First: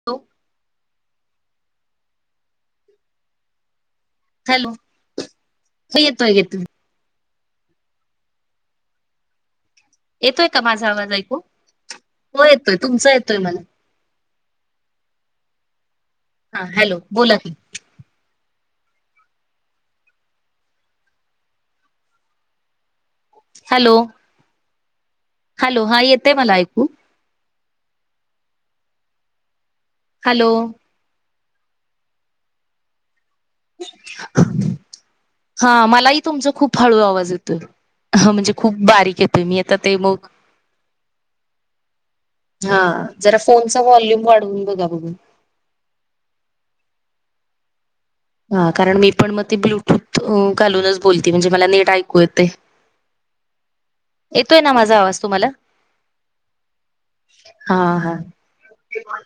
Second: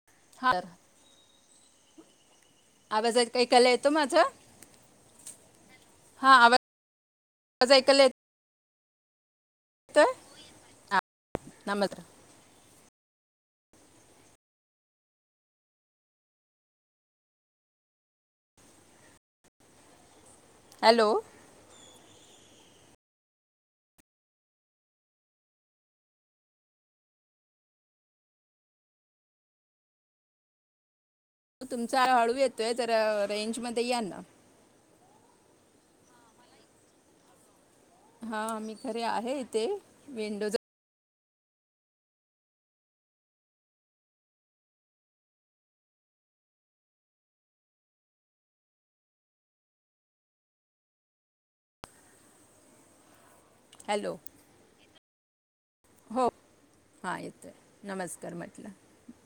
Hello हा आवाजात काही आयकाला येतो माझा? हॅलो हो येतोय येतो. ऐकलय [inaudible] येतोय का माझा हा, आवाज ऐकू नमस्कार हो येतोय तुमचा येतोय मला. हा हॅलो बोला की, हॅलो! हॅलो! हॅलो हा येतेय मला ऐकू. हॅलो! तुमचा हळू येतोय तर रेंजमध्येध्ये या ना. हा मलाही तुमचा खूप हळू आवाज येतोय. हा म्हणजे खूप मी खरे बारीक आहे येतोय मी इथे आता ते मग, विंडोज हा जरा फोनचा वॉल्यूम वाढवून बघा बरं. हा कारण मी पण मग ते ब्लूटूथ घालूनच बोलते म्हणजे मला नीट ऐकू येतय. [inaudible] हॅलो! येतोय ना माझा आवाज तुम्हाला? हो हा येतोय हा हा नमस्कार म्हटलं.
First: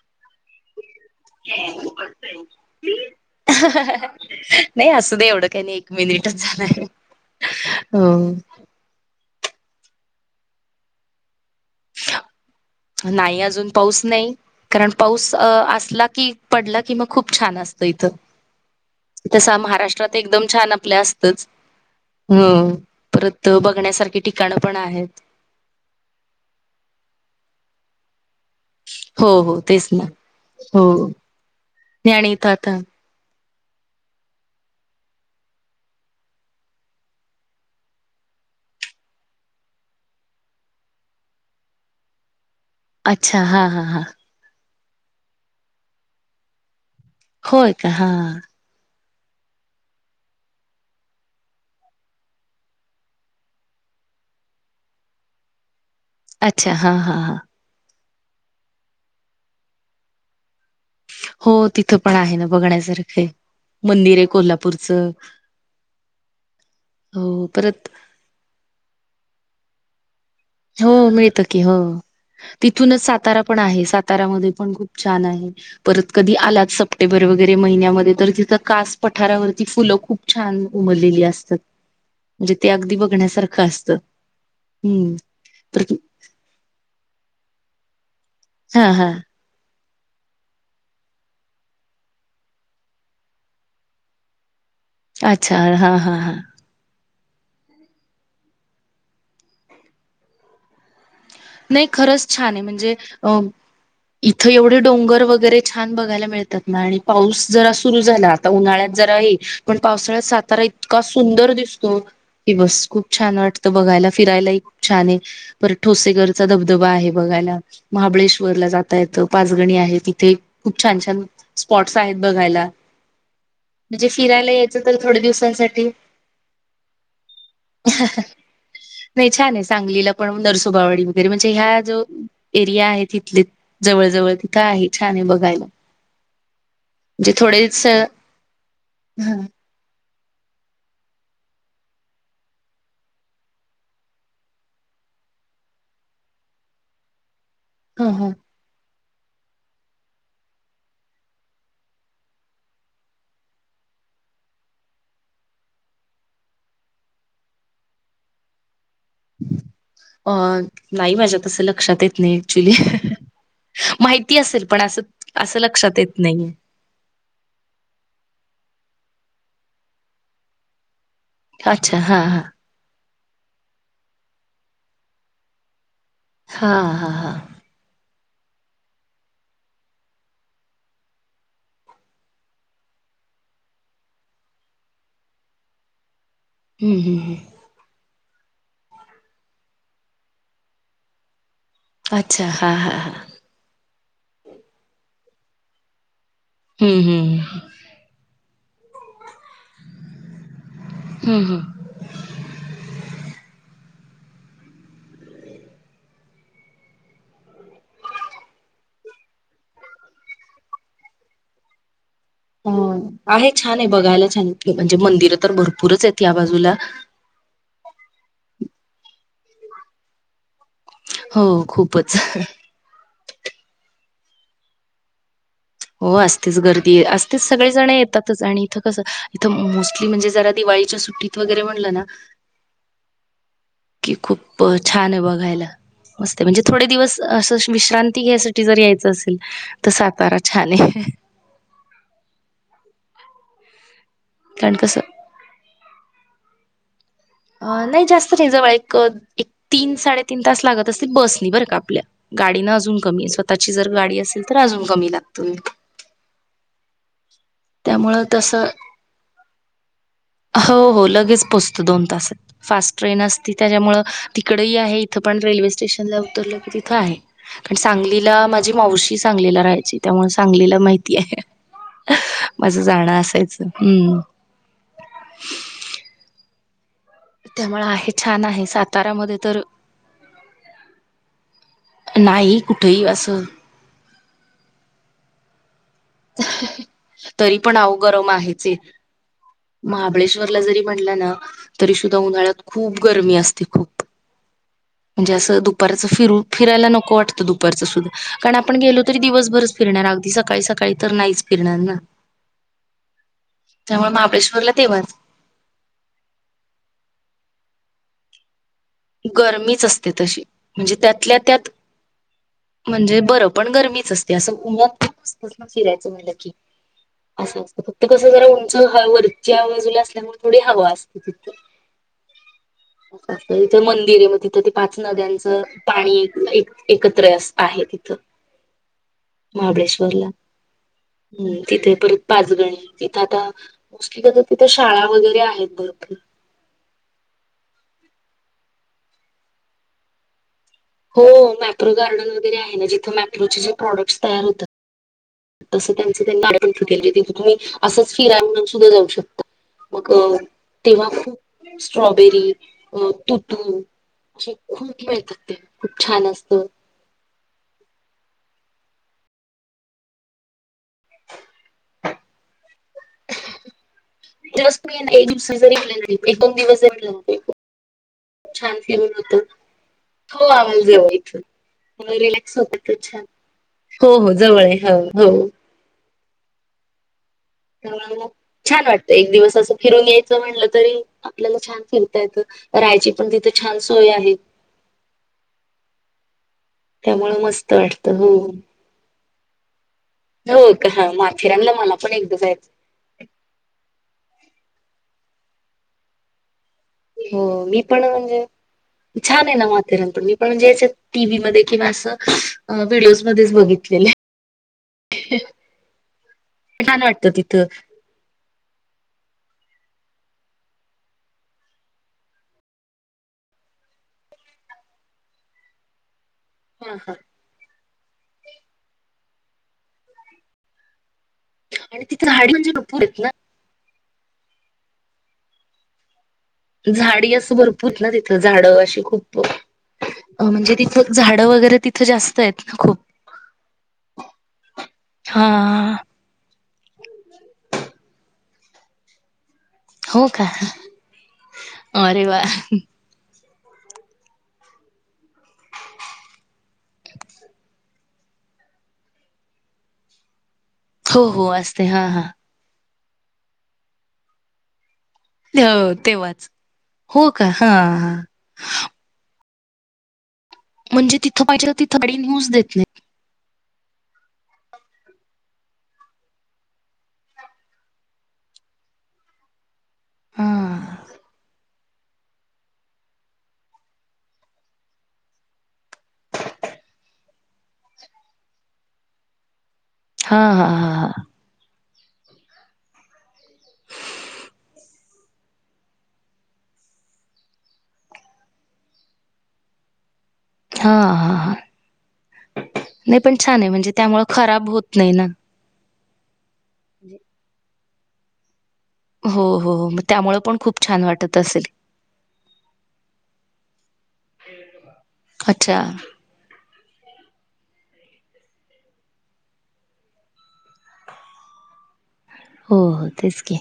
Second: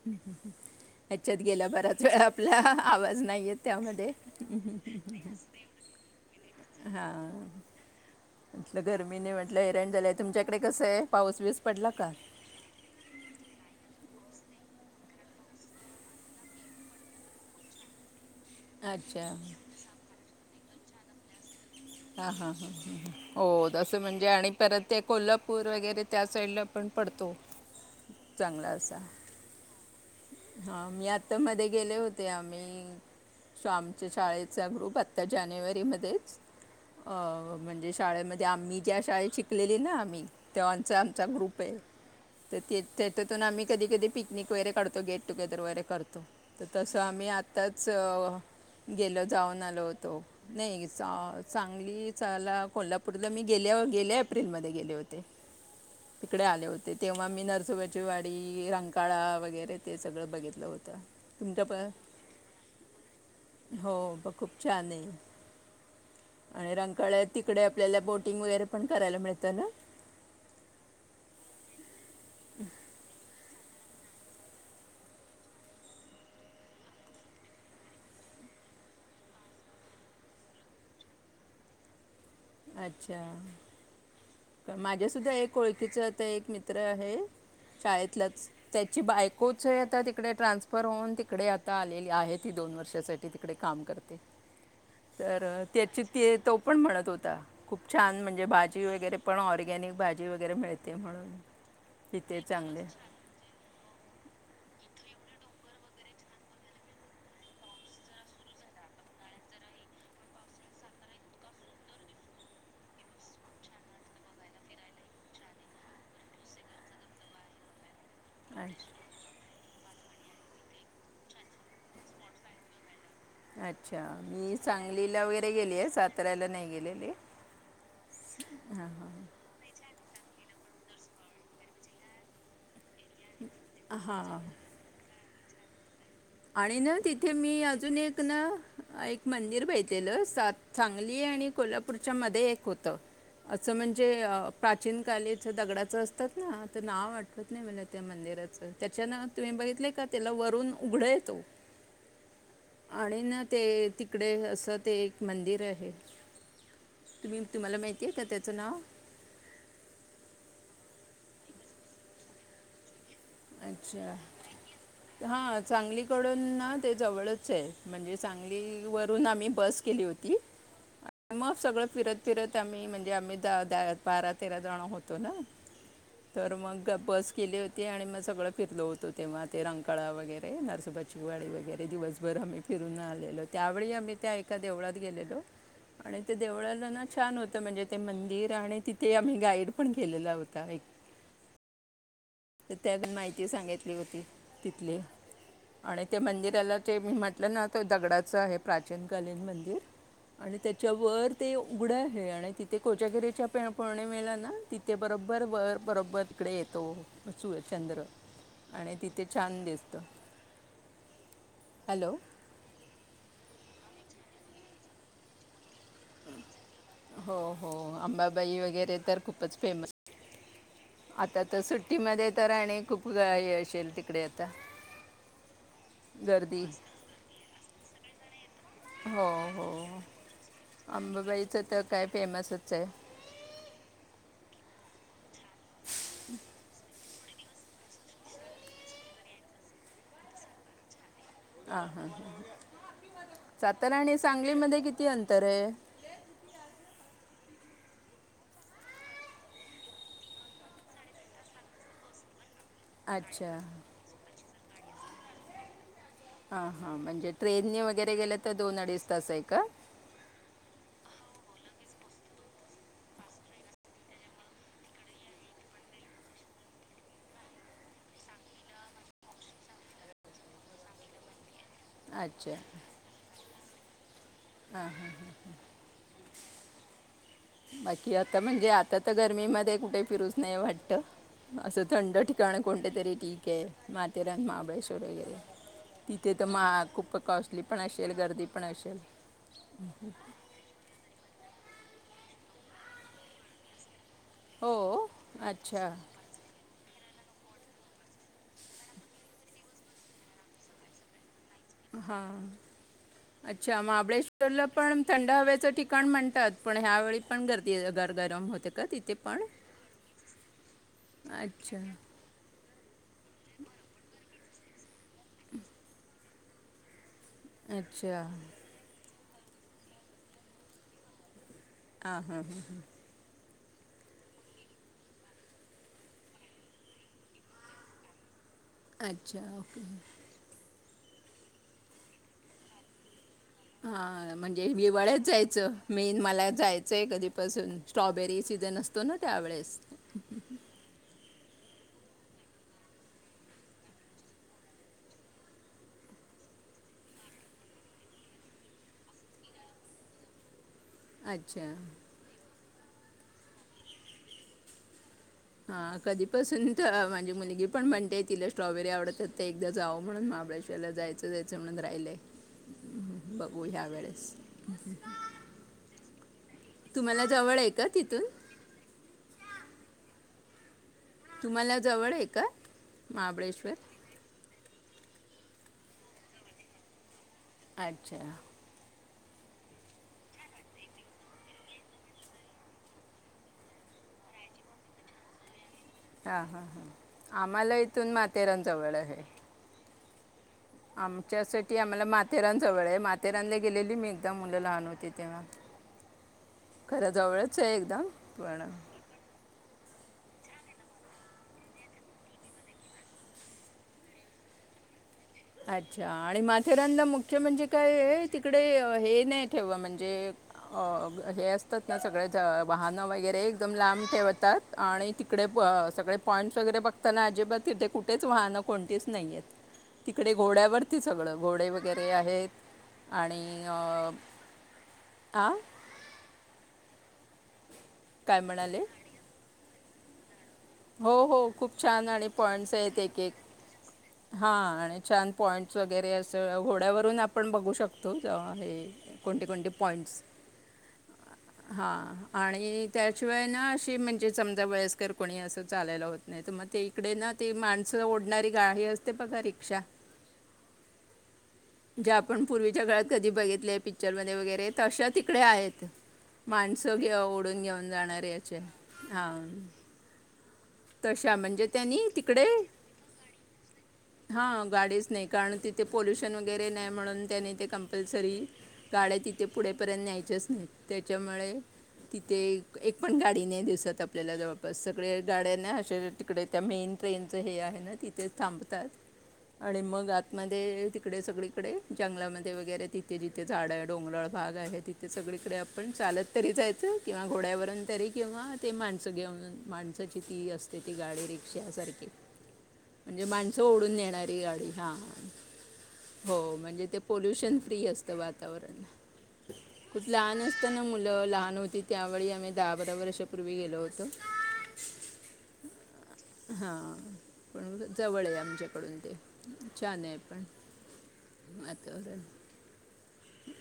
ह्याच्यात गेला बराच वेळा आपला आवाज नाहीयेत त्यांमध्ये. नाही असू दे एवढं काही नाही एक मिनिटच झालं हो. म्हटलं गर्मीं म्हटलं हैरण झाल्या तुमच्याकडे कसं आहे पाऊस बीस पडला का? नाही अजून पाऊस नाही. कारणं की पाऊस असलां की पडलां कि मगं खूंप छांन असतं इथं अच्छा जसां महाराष्ट्रांत एकदंम छांन असंल्या असं हां हां हं हं हो परत तसं बघण्यासारखी म्हणजे आणि ठिकाणं पण परतं ते आहेत. कोलां पूंर वगैरें त्यां साईडलां पणं पडतो चांगला असां हो हो तेचं नां हां मी यांत्रे मध्यें गेले होते आणि इथं आता आम्हीं शस्वं आमच्यां शाळेचां ग्रुप आंत्ता जानेवारीमध्येंचं अं म्हणजे शाळेमध्यें आम्हीं ज्यां शाळेतं शिकलेली नां आम्हीं तेव्हांचा आमचा ग्रुप आहे तरं ते अच्छा त्यांच्यातून हा आम्हीं हा कधीं हा कधीं पिकं निक वगैरें काढतो गेटं टुंगेदरं वगैरें करतो तरं तसं आम्हीं होय का हा आत्ताचं गेलो जाऊंन आलो होतो नाहीं चांगली चलां कोल्हापूंरला मी गेल्यां गेल्यां एप्रिलमध्यें गेले होते [inaudible] [unintelligible] तिकडे आले अच्छा हा होते हा तेव्हां हा मी नरंसोबांची वाडी रांकाळा वगैरें. ते सगळं बघितलं होतं हो तुमच्या पण तिथं पणं आहे नां बघण्यांसारखे हो मंदिर आहे ब- खूप छान आहे कोल्हापूंरचं आणि रांकाळ तिकडे परत आपल्यांला बोटिंग वगैरें पणं करांयला मिळतं नां. हो मिळतं की हो तिथूंन चं सातारा पणं आहे सातारा मध्यें पणं खूंप छांन आहे. परतं कधीं आलांच सप्टेंबर वगैरें महिन्यांमध्यें तरं तिथं कांस पठारांवरती फुलं खूंप छांन उमरलेली असतांत म्हणजे ते अगदीं बघण्यांसारखं असतं. हम्म. माझ्यांसुद्धां एक तर ओळखीचं तरं एक मित्रं आहे शाळेतंलंच हा त्यांची हा बाईको कोचही आंता तिकडे ट्रान्सफर होऊंन तिकडे आंता आलेली आहे ती दोन वर्षासाठी तिकडे कामं करते. [inaudible] [unintelligible] तरं हा त्यांची हा हा ते तो पणं म्हणतं होतां खूंप छांन म्हणजे भाजी वगैरें पणं ऑर्गॅनिक भाजी वगैरें मिळते म्हणूंन नाहीं खरंच छांन आहे म्हणजे अं इथं एवढे डोंगर वगैरें छांन बघांयला मिळतांत नां आणि पाऊस जरां सुरूं झालां. आंता उन्हाळ्यांत जरां आहे पणं पावसाळ्यांत सातारा इतकां सुंदर दिसतो. की बसं खूंप छांन वाटतं बघांयला फिरांयलाही छांन आहे परं ठोसे करं चां धबंधबां आहे बघांयला अ- महाबळेश्वरला जातां येतं. पांचगणी आहे तिथे खूंप छांन छान स्पॉट्स आहेतं बघांयला. अच्छा मी तर थोड्या सांगलीला वगैरें गेली दिवसांसाठी आहे साताऱ्यांला नाहीं गेलेले. नाहीं छांन आहे सांगलीला पणं नरसोबावडी वगैरें म्हणजे ह्यां जो एरिया आहे तिथले हां जवळं जवळं हां तिथं आहे. छांन आहे बघांयला. आणि नां तिथे मी अजूंन एक नां एक हा मंदिर ब लं सांगली आणि कोल्हापूंरच्या मध्यें एक होतं असं म्हणजे प्राचीन कालीच दगडाचं असतांत नां तरं नावं वाटतं खंत नाहीं म्हलां त्यां हा हा मंदिरांच त्यांच्यानं तुम्हीं बघितलंय कां त्यांला वरूंन उघडं येतो. आणि नां ते तिकडे असं ते एक मंदिर आहे. तुम्हीं तुम्हांला माहितीय आहे कां त्याचं नांव अं नाहीं माझ्यां तसं लक्षांत येतं नाहीं ऍक्च्युंली अच्छा माहिती असेल पणं असं असं हां लक्षांत येतं सांगलीकडून नाहीये. ना ते जवळचं आहे म्हणजे सांगली वरूंन आम्हीं बसं केली होती मगं सगळं अच्छा फिरतं हा हा फिरतं आम्हीं म्हणजे आम्हीं दहा दहा बारा तेरा जणं होतो नां तर हा मग हा हा बस गेली होती आणि मस् सगळं फिरलो होतो तेव्हा ते रंकाळा वगैरे, नरसोबाची वाडी वगैरे दिवसभर आम्ही फिरून आलेलो त्यावेळी आम्ही त्या एका देवळात गेलेलो. ह आणि ते देवळाला ना छान होतं म्हणजे ते मंदिर आणि तिथे आम्ही गाईड पण केलेला होता एक. अच्छा हा तर हा हा त्यानं माहिती सांगितली होती तिथली आणि ते मंदिर त्याला ते हम्म मी म्हटलं हम्म ना तो दगडाचं आहे प्राचीनकालीन मंदिर. आणि त्याच्यावर हम्म ते हम्म उघडा आहे आणि ति ते कोजागिरीच्या पौर्णिमेला ना तिथे बरोबर वर बरोबर तिकडे येतो. सूर्य, चंद्र आणि तिथे छान दिसतं. हॅलो हा आहे छान आहे बघायला छान आहे म्हणजे मंदिरं तर भरपूरच आहेत या बाजूला. हो हो अंबाबाई वगैरे तर खूपच फेमस आता हो तर खूपच सुट्टीमध्ये तर आणि खूप हे येशील तिकडे आता. हो असतेच गर्दी असतेच सगळे जण येतातच आणि इथं कसं हो इथं हो मोस्टली म्हणजे जरा दिवाळीच्या सुट्टीत अंबाबाईचं वगैरे तर म्हणलं ना काय फेमसच आहे कि खूप छान आहे बघायला मस्त म्हणजे थोडे दिवस असं विश्रांती घ्यायसाठी जर यायचं असेल तर सातारा छान आहे. हा हा हा सातारा आणि कारण सांगलीमध्ये कसं किती अंतर आहे? नाही जास्त नाही जवळ एक एक, तीन, साडेतीन तास लागत असते बस नी बरं का आपल्या गाडी न अजून कमी अच्छा स्वतःची जर गाडी असेल तर अजून कमी लागत. हा हा म्हणजे ट्रेनने वगैरे गेलं तर तसं दोन, अडीच तास आहे का? हो हो लगेच पोचतो दोन तास फास्ट ट्रेन असती त्याच्यामुळ तिकडेही आहे इथं पण रेल्वे स्टेशनला उतरलं की तिथं आहे. कारण सांगलीला माझी मावशी सांगलीला राहायची त्यामुळं सांगलीला माहिती आहे. अच्छा माझ जाणं असायचं हम्म हा हा हा हा त्यामुळे आहे बाकी आता छान आहे म्हणजे आता तर सातारामध्ये गर्मीमध्ये कुठे फिरूस नाही वाटत. असं थंड नाही ठिकाण कोणते कुठेही तरी असं ठीक आहे माथेरान, महाबळेश्वर वगैरे तिथे तर मा खूप तरी कॉस्टली पण आव असेल, गरम गर्दी पण आहेच आहे. असेल. महाबळेश्वरला जरी म्हणटला ना तरी सुद्धा उन्हाळ्यात खूप गरमी असते खूप हो म्हणजे असं अच्छा दुपारच फिरू फिरायला नको वाटतं दुपारचं सुद्धा कारण आपण गेलो तरी दिवसभरच फिरणार अगदी सकाळी सकाळी तर नाहीच. फिरणार ना. हा अच्छा त्यामुळे महाबळेश्वरला पण तेव्हाच थंड हव्याचं ठी पण म्हणतात पण ह्यावेळी पण गर्दी घर गरम होते का तिथ गरमीच असते तशी म्हणजे त्यातल्या त्यात अच्छा म्हणजे बरं पण गरमीच असते असं उन्यात पण अससतस ना फिरायचं म्हणलं की. असं असतं फक्त अच्छा कसं जरा उंच ह वरच्या बाजूला असल्यामुळे थोडी हवा असते तिथं. हा हा हा [unintelligible] तिथं मंदिर आहे मग तिथं ते पाच नद्यांचं पाणी एक एकत्र आहे तिथं. हां अच्छा ओके महाबळेश्वरला हम्म तिथे परत पाचगणी तिथं आता मोस्टली हा कसं म्हणजे तिथं शाळा हिवाळ्यात वगैरे आहेत जायचं भरपूर. मेन मला जाय ते - कधीपासून स्ट्रॉबेरी सीझन असतो ना त्यावेेळेसं. हो मॅप्रो गार्डन वगैरे आहे ना जिथे मॅप्रोचे जे प्रॉडक्ट्स तयार होत. तसं त्यांच त्यांनी आपणे तिथे तुम्ही असंच फिरा म्हणून सुद्धा जाऊ शकता. मग तेव्हा अच्छा खूप स्ट्रॉबेरी, मग तू हम् तु ची खूप मिळतात. ते हां खूप छान असतं. कधीपासून माझी मुलगी पण म्हणते तिला स्ट्रॉबेरी आवडतात तर एकदा जाव म्हणून महाबळेश्वरला जायचं. द्यायचं म्हणून राहिलेय बघू ह्या वेळेसं. दिवसाचे रिप्लाय कडे [inaudible] एक दोन दिवस. जरी गेले तुम्हाला ना जवळ खूप आहे का तिथून? छान फिमंग होतं हो आम्हला जवळ. तुम्हाला जवळ आहे का रक् होतछान महाबळेश्वर हो हो जवळ [inaudible] अच्छा छान वाटतं एक दिवस असं फिरून यायचं म्हणलं तरी, आपल्याला छान फिरता येतं राहायची पण तिथं छान सोय आहे. हा हा हा, त्यामुळे मस्त आम्हाला इथूनं वाटतं हो माथेरान जवळ आहे. हो का आमच्या माथेरानला साठी मला आम्हाला पण एकदा माथेरान जायचं जवळ आहे. माथेरानला गेलेली मी एकदा मुलं लहान होती तेव्हा. खऱ्या जवळचं हो आहे मी पण एकदम म्हणजे पण छान आहे ना माथेरन पण मी पण म्हणजे च्यात. टीव्ही मध्ये किंवा असं व्हिडिओज मध्येच बघितलेलं. अच्छा, आणि माथेरान छान वाटतं मुख्य तिथं म्हणजे काय आहे. तिकडे हे नाही ठेव म्हणजे अ- हे असतात ना सगळे वाहनं वगैरे एकदम लांब ठेवतात. आणि तिकडे सगळे पॉईंट्स वगैरे हा हा बघताना अजिबात तिथे कुठेचं वाहणं कोणतीच नाहीयेत. तिकडे घोड्यावरती सगळं घोडे आणि वगैरे तिथं आहेत झाडी म्हणजे भरपूर आहेत आणि आ? झाडी असं भरपूर ना तिथं काय झाडं म्हणाले अशी खूप म्हणजे तिथं. हो - हो झाडं खूप वगैरे तिथं छान आणि जास्त पॉइंट्स ना खूप आहेत एक - एक. हा आणि छान हा पॉइंट्स वगैरे अस अस घोड्यावरून आपण बघू शकतो हे. कोणते - कोणते पॉईंट्स हो का हां अरे वा आणि त्याशिवाय ना अशी म्हणजे समजा वयस्कर कोणी असते. चालायला होत नाही तर मग ते इकडे ना ते माणसं ओढणारी गाडी असते बघा रिक्षा हो- हो असते हा ज्या -हा. आपण पूर्वीच्या काळात कधी बघितलं आहे पिक्चरमध्ये वगैरे, तशा तिकडे आहेत हो तेव्हाच माणसं घे हो का ओढून हा घेऊन हा जाणार याच्या. हा. तशा तिथं म्हणजे पाहिजे त्यांनी तिथं गाडी तिकडे न्यूज देत नाही हा गाडीचं नाही कारण तिथे पोल्युशन वगैरे, नाही म्हणून त्यानी ते कंपल्सरी. गाड्या तिथे पुढेपर्यंत हा न्यायच्याच नाहीत त्याच्यामुळे. तिथे एक पण गाडी नाही दिसत आपल्याला जवळपास सगळे गाड्या ना असे तिकडे त्या मेन ट्रेनच हे आहे ना तिथे थांबतात आणि मग हा हा रातमध्ये हा हा. तिकडे सगळीकडे जंगलामध्ये वगैरे, तिथे जिथे झाडं आहे. डोंगराळ भाग आहे तिथे सगळीकडे आपण चालतं. तरी जायचं किंवा घोड्यावरून तरी किंवा ते माणसं घेऊन माणसाची ती असते. ती हां, गाडी हां, हां. रिक्षासारखी. नाही म्हणजे पण छान माणसं आहे म्हणजे ओडून त्यामुळं नेणारी गाडी खराब हा. होत नाही ना. हो म्हणजे ते पोलोल्युशन फ्री असतं वातावरण. हो. हो. हो. मग त्यामुळं लहान पण खूप असताना छान मुलं वाटत लहान असेल. होती त्यावेळी आम्ही दहा बारा वर्षापूर्वी गेलो होतो. अच्छा! ! हा पण जवळ आहे आमच्याकडून ते छान आहे पण. [inaudible] हो हो तेच की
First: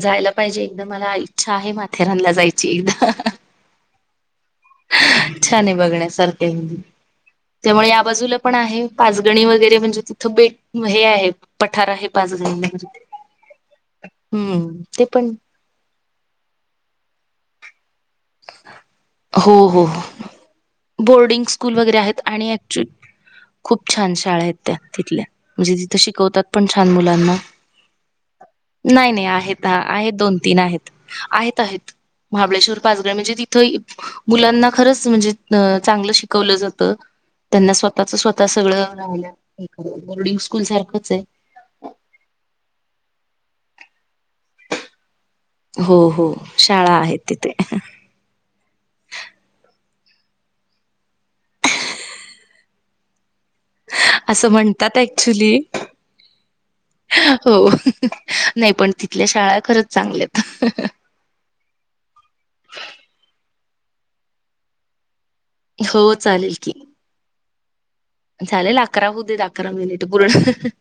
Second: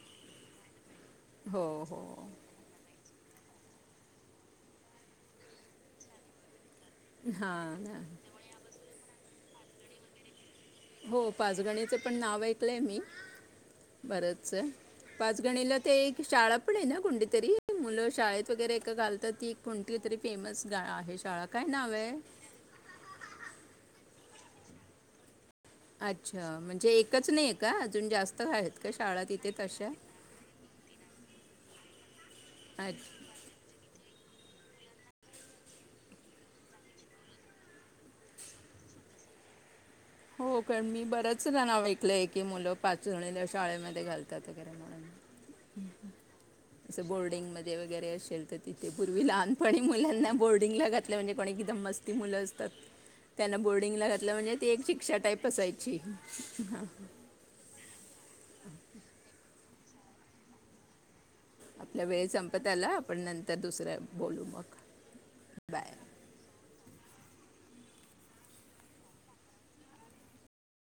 जायला पाहिजे. एकदम मला इच्छा हो आहे. हो माथेरानला जायची. [unintelligible] छान आहे बघण्यासारखं हां त्यामुळे ना या बाजूला पण आहे पाचगणी वगैरे म्हणजे तिथं बेट हे हो आहे पठार आहे पाचग बरच आहे पाच गणीला ते एक शाळा पण आहे ना कुडीतरी? मुलं शाळेत वगैरे एक घालतात ती हो, हो, कोणती हो. तरी फेमस गा आहे शाळा बोर्डिंग काय स्कूल नाव वगैरे आहे. आहेत आणि खूप छान शाळा आहेत त्या तिथल्या. म्हणजे तिथं शिकवतात अच्छा पण छान म्हणजे एकच मुलांना नाही आहे का अजून जास्त आहेत का नाही, शाळा नाही तिथे आहेत तशा आहेत दोन, तीन आहेत. आहेत आहेत महाबळेश्वर पाचग अच्छा म्हणजे तिथं खरंच मुलांना चांगलं शिकवलं जातं. त्यांना स्वतः त्याच स्वतः सगळं राहिलं. बोर्डिंग हो स्कूल काय, पण मी सारखंच आहे बरंच सुद्धा ना ऐकलं आहे की मुलं पाचागणीला शाळेमध्ये घालतात वगैरे म्हणून, हो हो शाळा अस आहेत बोर्डिंग तिथे मध्ये वगैरे असेल तर तिथे पूर्वी लहानपणी मुलांना बोर्डिंगला घातल्या म्हणजे कोणी एकदम मस्ती मुलं असतात. त्यांना बोर्डिंगला घातलं असं म्हणजे ती एक म्हणतात शिक्षा टाईप ऍक्च्युली असायची ह. हो नाही पण तिथल्या शाळा खरंच चांगल्यात. आपल्या वेळ संपत आला आपण नंतर दुसरं बोलू मग, बाय हो चालेल की, चालेल अकरा होउ देत अकरा मिनिट पूर्ण